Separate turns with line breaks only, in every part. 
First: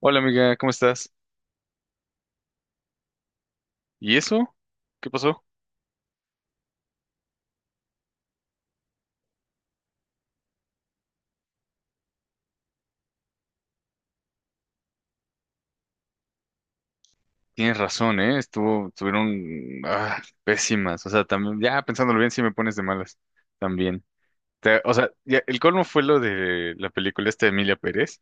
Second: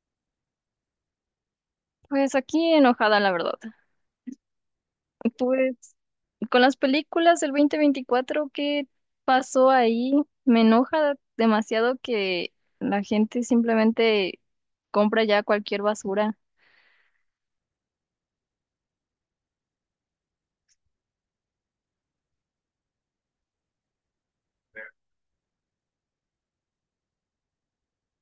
Hola amiga, ¿cómo estás?
Pues aquí enojada, la verdad.
¿Y eso? ¿Qué pasó?
Pues con las películas del 2024, ¿qué pasó ahí? Me enoja demasiado que la gente simplemente compra ya cualquier basura.
Tienes razón, ¿eh? Estuvieron pésimas. O sea, también, ya pensándolo bien, sí me pones de malas. También. O sea, ya, el colmo fue lo de la película esta de Emilia Pérez.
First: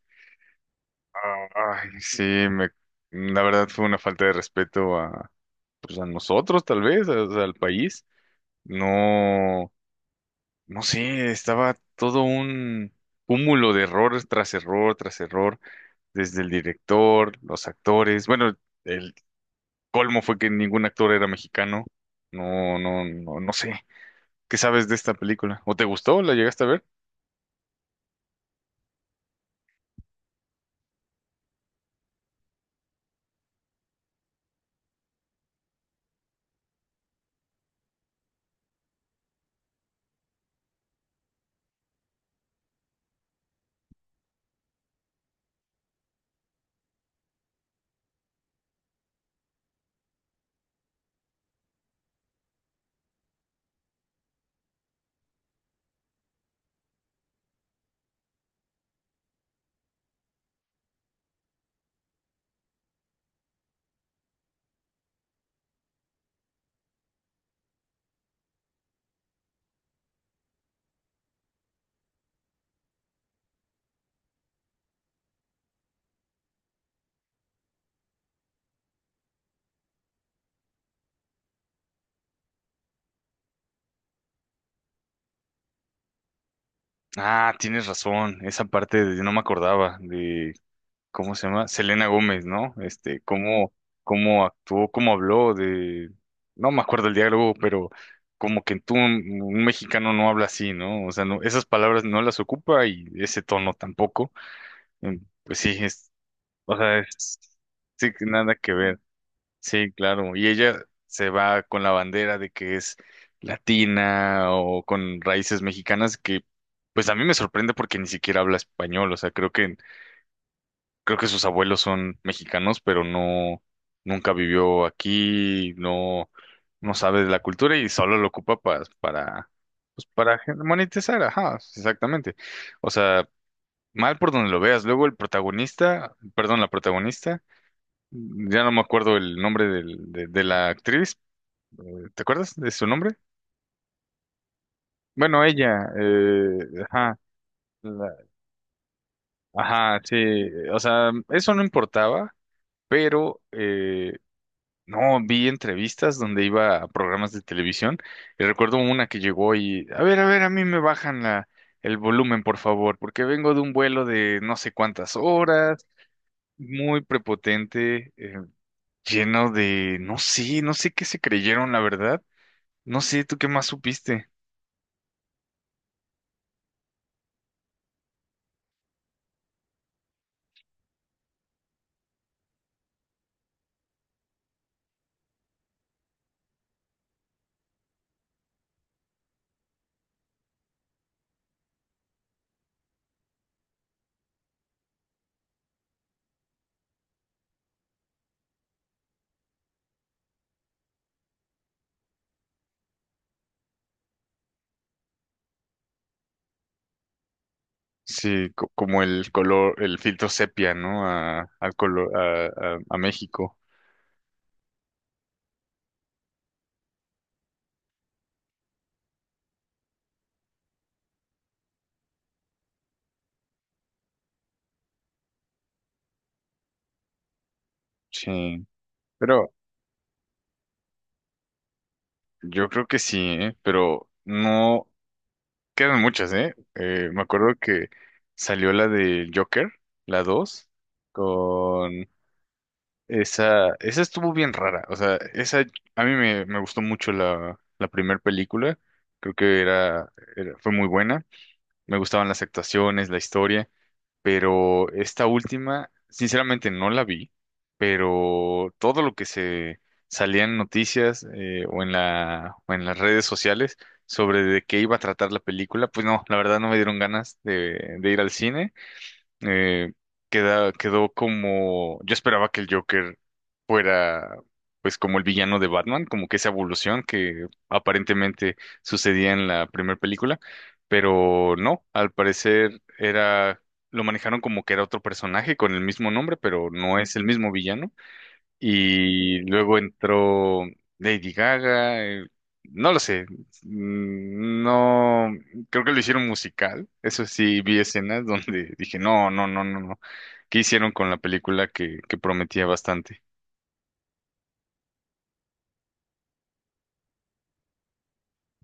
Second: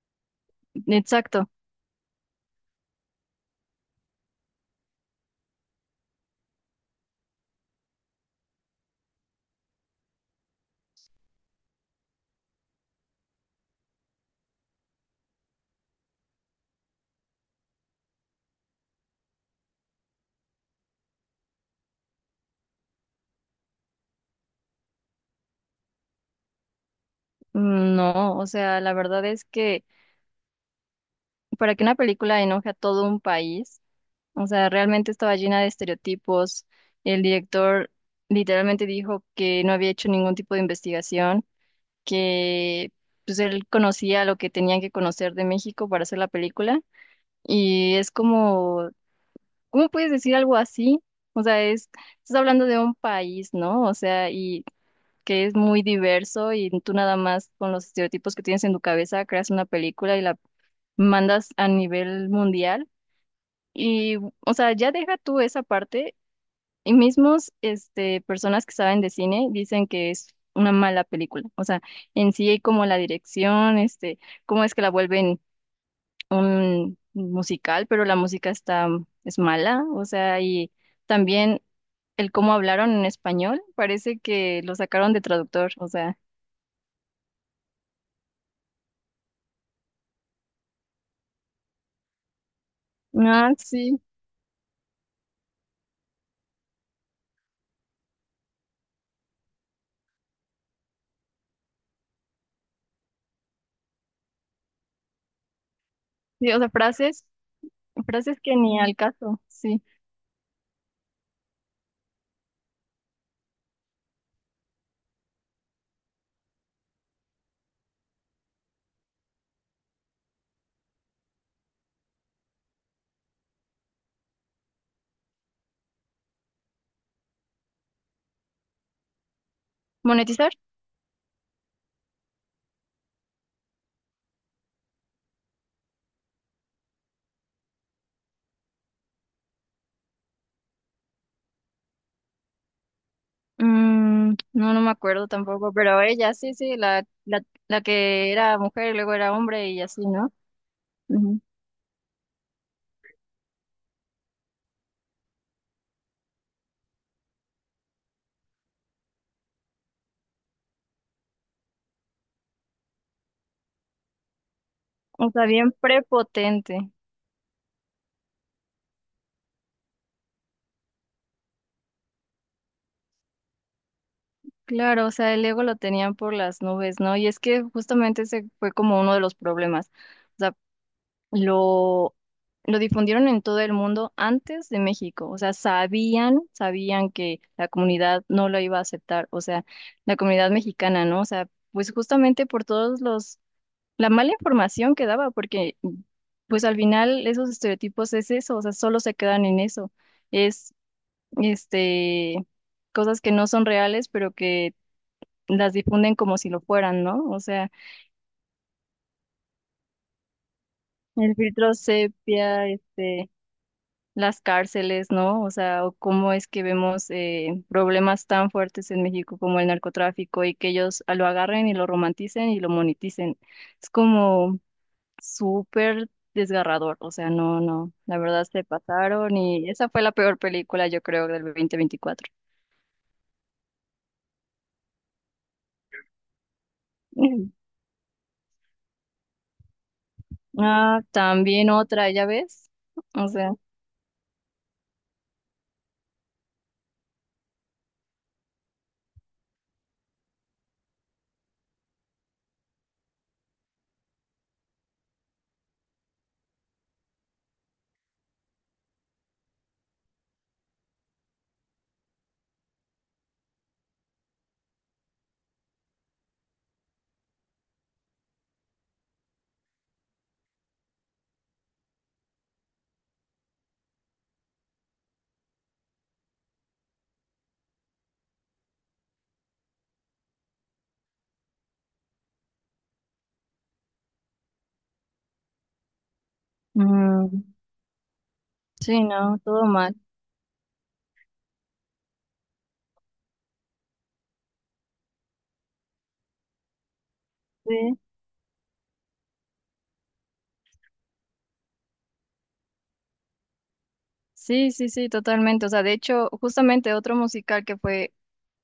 Exacto.
Ay, sí, me, la verdad fue una falta de respeto a, pues a nosotros, tal vez, o sea, al país. No, no sé, estaba todo un cúmulo de errores tras error, tras error. Desde el director, los actores. Bueno, el colmo fue que ningún actor era mexicano. No, no, no, no sé. ¿Qué sabes de esta película? ¿O te gustó? ¿La llegaste a ver?
No, o sea, la verdad es que para que una película enoje a todo un país, o sea, realmente estaba llena de estereotipos. El director literalmente dijo que no había hecho ningún tipo de investigación que pues él conocía lo que tenían que conocer de México para hacer la película y es como, ¿cómo puedes decir algo así? O sea, es, estás hablando de un país, ¿no? O sea, y que es muy diverso y tú nada más con los estereotipos que tienes en tu cabeza creas una película y la mandas a nivel mundial. Y, o sea, ya deja tú esa parte, y mismos, personas que saben de cine dicen que es una mala película. O sea, en sí hay como la dirección, cómo es que la vuelven un musical, pero la música está, es mala. O sea, y también el cómo hablaron en español, parece que lo sacaron de traductor. O sea,
Ah, tienes razón. Esa parte de, no me acordaba de cómo se llama, Selena Gómez, ¿no? Este,
ah,
cómo,
sí,
cómo actuó, cómo habló de, no me acuerdo el diálogo, pero como que tú, un mexicano no habla así, ¿no? O sea, no, esas palabras no las ocupa y ese tono tampoco. Pues sí, es.
sí, o sea,
O sea,
frases,
sí, que
frases
nada
que
que
ni al
ver.
caso, sí.
Sí, claro. Y ella se va con la bandera de que es latina o con raíces mexicanas que, pues a mí me sorprende porque ni siquiera habla español. O sea, creo que sus abuelos son mexicanos, pero no, nunca vivió aquí, no, no sabe de la cultura y solo lo ocupa pues para
¿Monetizar?
monetizar. Ajá, exactamente. O sea, mal por donde lo veas. Luego perdón, la protagonista. Ya no me acuerdo el nombre de la actriz. ¿Te acuerdas de su nombre?
Mm, no, no me acuerdo
Bueno,
tampoco,
ella.
pero ella sí, sí,
Ajá.
la
la-
que era mujer y luego era hombre y
ajá,
así,
sí.
¿no?
O sea,
Ujú.
eso no importaba, pero no vi entrevistas donde iba a programas de televisión. Y recuerdo una que llegó y, a ver, a ver, a mí me bajan el volumen, por favor, porque vengo de un vuelo de no sé cuántas
O sea, bien
horas,
prepotente.
muy prepotente, lleno de, no sé, no sé qué se creyeron, la verdad. No sé, ¿tú qué más supiste?
Claro, o sea, el ego lo tenían por las nubes, ¿no? Y es que justamente ese fue como uno de los problemas. O sea, lo, lo difundieron en todo el mundo antes de México. O sea, sabían, sabían que la comunidad no lo iba a aceptar. O sea, la comunidad mexicana, ¿no? O sea, pues justamente por todos los la mala información que daba, porque pues al final esos estereotipos es eso, o sea, solo se quedan en eso. Es este cosas que no son reales, pero que las difunden como si lo fueran, ¿no? O sea,
Sí, como el color, el filtro sepia, ¿no?
el
Al
filtro
color,
sepia,
a México.
las cárceles, ¿no? O sea, o cómo es que vemos problemas tan fuertes en México como el narcotráfico y que ellos lo agarren y lo romanticen y lo moneticen. Es como súper desgarrador, o sea, no, no, la verdad se
Sí.
pasaron
Pero
y esa fue la peor película, yo creo, del 2024.
yo creo que sí, ¿eh? Pero no quedan muchas, ¿eh? Me acuerdo que salió la de Joker, la dos,
Ah, también
con
otra, ¿ya ves? O sea,
esa, esa estuvo bien rara. O sea, esa, a mí me gustó mucho la primera película. Creo que era, fue muy buena. Me gustaban las actuaciones, la historia. Pero esta última, sinceramente no la vi, pero todo lo que se salía en noticias o en la, o en las redes sociales sobre de qué iba a tratar la película, pues no, la verdad no me dieron ganas de ir al cine. eh, Quedó como, yo esperaba que el Joker fuera pues como el villano de Batman, como que esa evolución que aparentemente sucedía en la primera película, pero no, al parecer era, lo manejaron como que era otro personaje con el mismo nombre, pero no es el
mm,
mismo villano.
sí, no,
Y
todo
luego
mal.
entró Lady Gaga. No lo sé, no, creo que lo hicieron musical, eso sí, vi
Sí,
escenas donde dije, no, no, no, no, no, ¿qué hicieron con la película que prometía bastante?
sí, sí, sí, totalmente. O sea, de hecho, justamente otro musical que fue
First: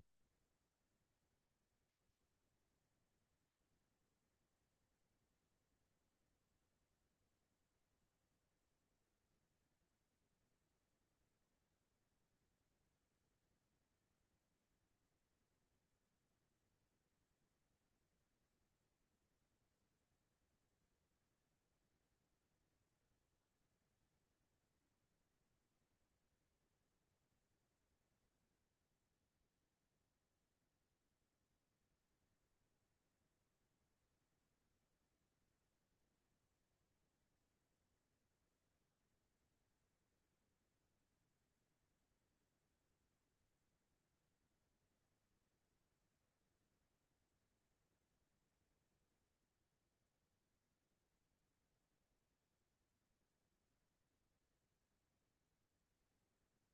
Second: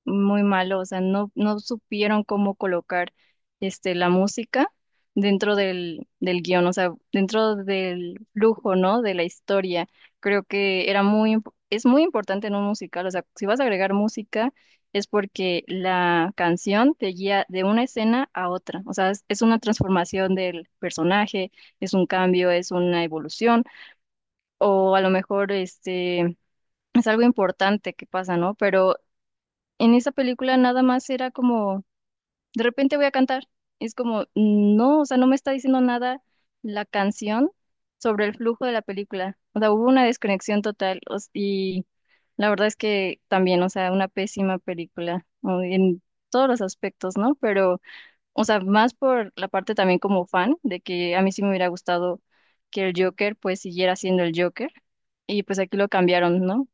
muy malo, o sea, no, no supieron cómo colocar la música dentro del, del guión, o sea, dentro del flujo, ¿no? De la historia. Creo que era muy, es muy importante en un musical, o sea, si vas a agregar música es porque la canción te guía de una escena a otra, o sea, es una transformación del personaje, es un cambio, es una evolución, o a lo mejor Es algo importante que pasa, ¿no? Pero en esa película nada más era como, de repente voy a cantar. Es como, no, o sea, no me está diciendo nada la canción sobre el flujo de la película. O sea, hubo una desconexión total y la verdad es que también, o sea, una pésima película o en todos los aspectos, ¿no? Pero, o sea, más por la parte también como fan, de que a mí sí me hubiera gustado que el Joker pues siguiera siendo el Joker y pues aquí lo cambiaron, ¿no?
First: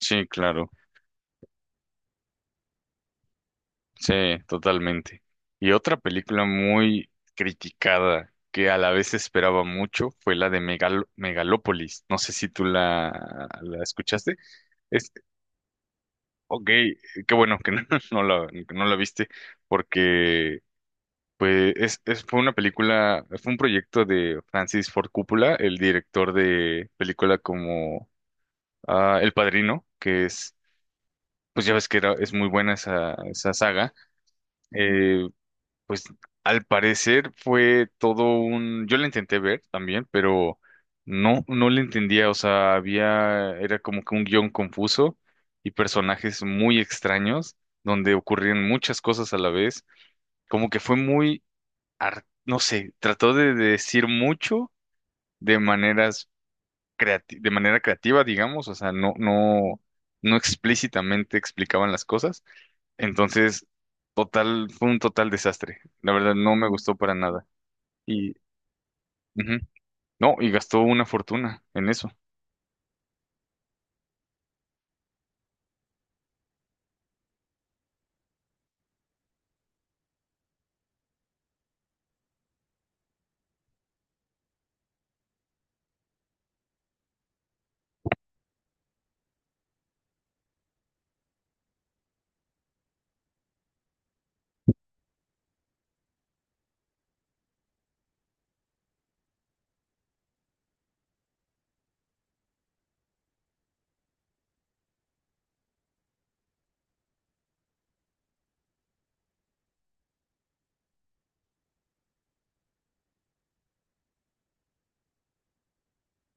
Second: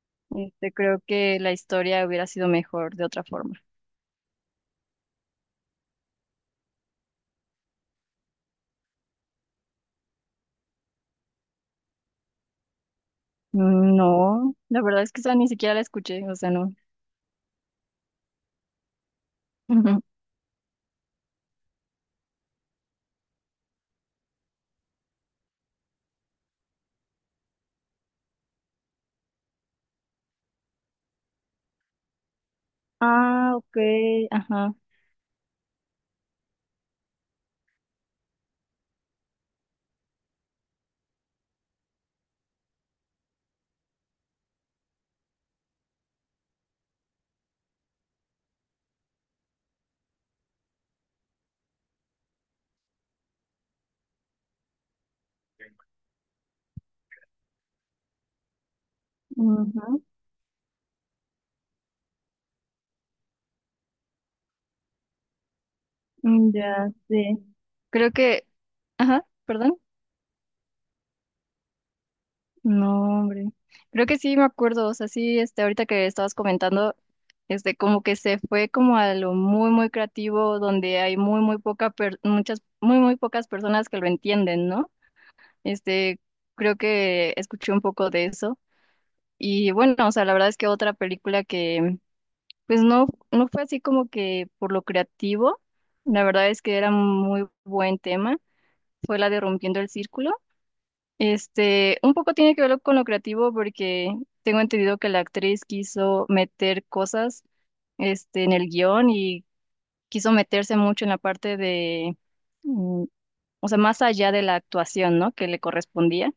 Sí, claro,
Creo que la historia hubiera sido mejor de otra forma.
sí, totalmente. Y otra película muy criticada que a la vez esperaba mucho fue la de Megalópolis, no sé si tú la escuchaste.
No, la verdad es que esa ni siquiera la escuché, o sea,
Ok,
no.
qué bueno que no, que no la viste,
Ujú.
porque pues es, fue una película, fue un proyecto de Francis Ford Coppola, el director de película como ah, El Padrino, que es, pues ya ves que era, es muy buena esa, esa
Ah, ok,
saga.
ajá.
eh, pues al parecer fue todo un, yo la intenté ver también, pero no, no la entendía, o sea, había, era como que un guión confuso y personajes muy extraños donde ocurrían muchas cosas a la vez, como que fue muy, no sé, trató de decir mucho de maneras de manera creativa, digamos, o sea, no, no,
Ujú,
no explícitamente explicaban las cosas, entonces, total, fue un total desastre, la verdad no me
ya
gustó para
sé.
nada.
Creo
Y,
que, ajá,
ujú.
perdón.
No, y gastó una fortuna en eso.
No, hombre. Creo que sí me acuerdo, o sea, sí, ahorita que estabas comentando, como que se fue como a lo muy, muy creativo, donde hay muy, muy poca, muchas, muy, muy pocas personas que lo entienden, ¿no? Este, creo que escuché un poco de eso. Y bueno, o sea, la verdad es que otra película que pues no, no fue así como que por lo creativo, la verdad es que era muy buen tema, fue la de Rompiendo el Círculo. Un poco tiene que ver con lo creativo porque tengo entendido que la actriz quiso meter cosas, en el guión y quiso meterse mucho en la parte de, mm, o sea, más allá de la actuación, ¿no? Que le correspondía.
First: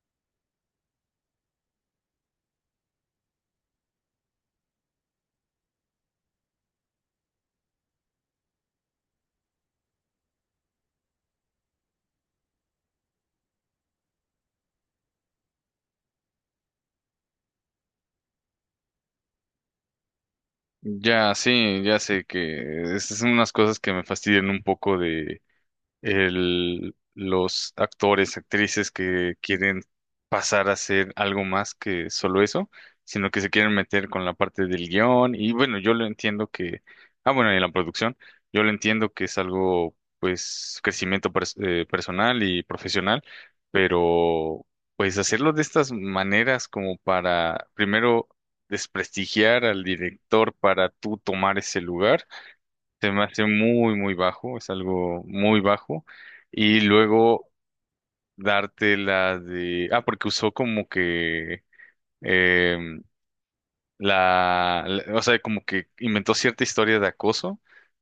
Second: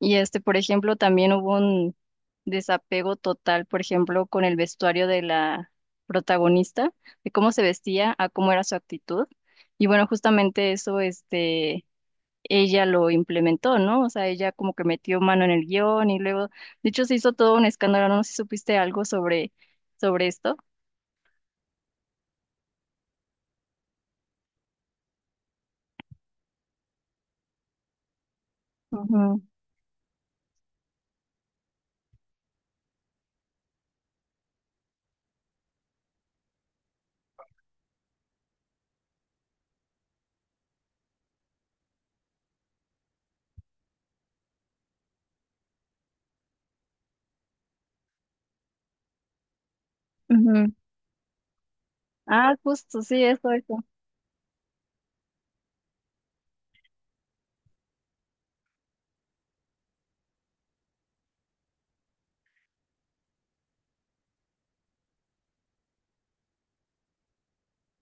Y por ejemplo, también hubo un desapego total, por ejemplo, con el vestuario de la protagonista, de cómo se vestía a cómo era su actitud. Y bueno, justamente eso, ella lo implementó, ¿no? O sea, ella como que metió mano en el guión y luego, de hecho, se hizo todo un escándalo, no sé si supiste algo sobre, sobre esto.
Ya, sí, ya sé que esas son unas cosas que me fastidian un poco de, los actores, actrices que
Ujú,
quieren pasar a ser algo más que solo eso, sino que se quieren meter con la parte del guión. Y bueno, yo lo entiendo que, ah, bueno, y la producción, yo lo entiendo que es algo, pues, crecimiento personal y profesional, pero pues hacerlo de estas maneras como para, primero, desprestigiar al director
ujú.
para tú tomar ese lugar
Ah, justo,
se
sí,
me hace
eso, eso.
muy, muy bajo, es algo muy bajo. Y luego darte la de... Ah, porque usó como que... em, O sea, como que inventó cierta historia de acoso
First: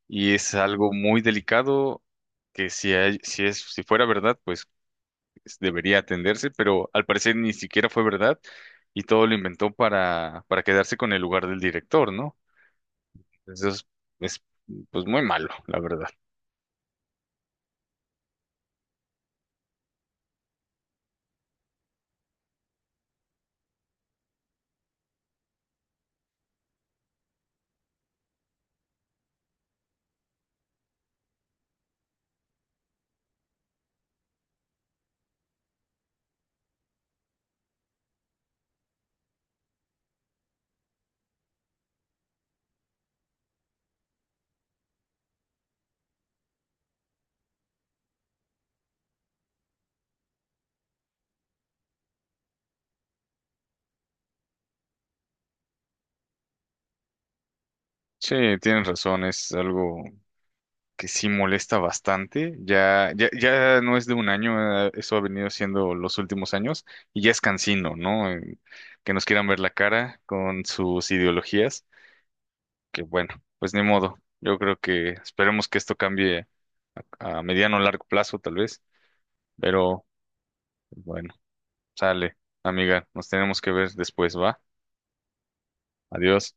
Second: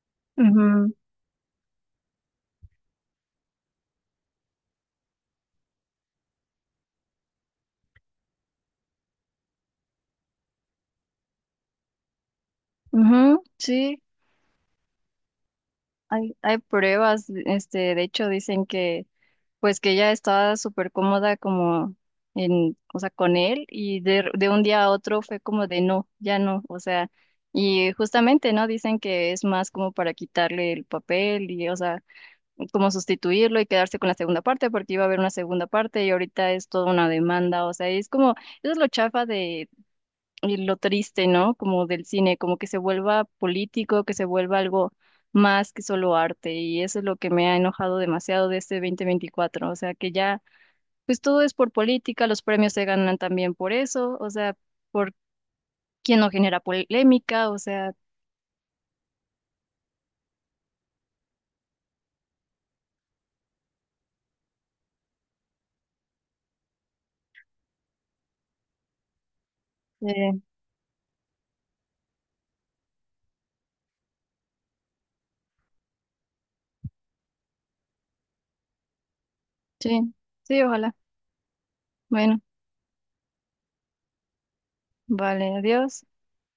y es algo
Ujú,
muy delicado que si fuera verdad, pues debería atenderse, pero al parecer ni siquiera fue verdad y todo lo inventó para quedarse con el lugar del director, ¿no?
ujú,
Entonces,
sí,
es pues muy malo, la verdad.
hay pruebas, de hecho, dicen que pues que ella estaba súper cómoda como en, o sea, con él y de un día a otro fue como de no, ya no, o sea, y justamente, ¿no? Dicen que es más como para quitarle el papel y, o sea, como sustituirlo y quedarse con la segunda parte porque iba a haber una segunda parte y ahorita es toda una demanda, o sea, es como, eso es lo chafa y lo triste, ¿no? Como del cine, como que se vuelva político, que se vuelva algo más que solo arte. Y eso es lo que me ha enojado demasiado de este 2024. O sea, que ya, pues todo es por política, los premios se ganan también por eso, o sea, por quién no genera polémica, o sea,
Sí, tienes razón, es algo que sí molesta bastante. Ya, ya, ya no es de un año, eso ha venido siendo los últimos años y ya es cansino, ¿no? Que nos quieran ver la cara
eh,
con sus ideologías, que bueno, pues ni modo. Yo creo que esperemos que esto cambie a mediano o largo plazo, tal vez, pero
sí, sí, ojalá.
pues bueno, sale,
Bueno,
amiga, nos tenemos que ver después, ¿va?
vale, adiós.
Adiós.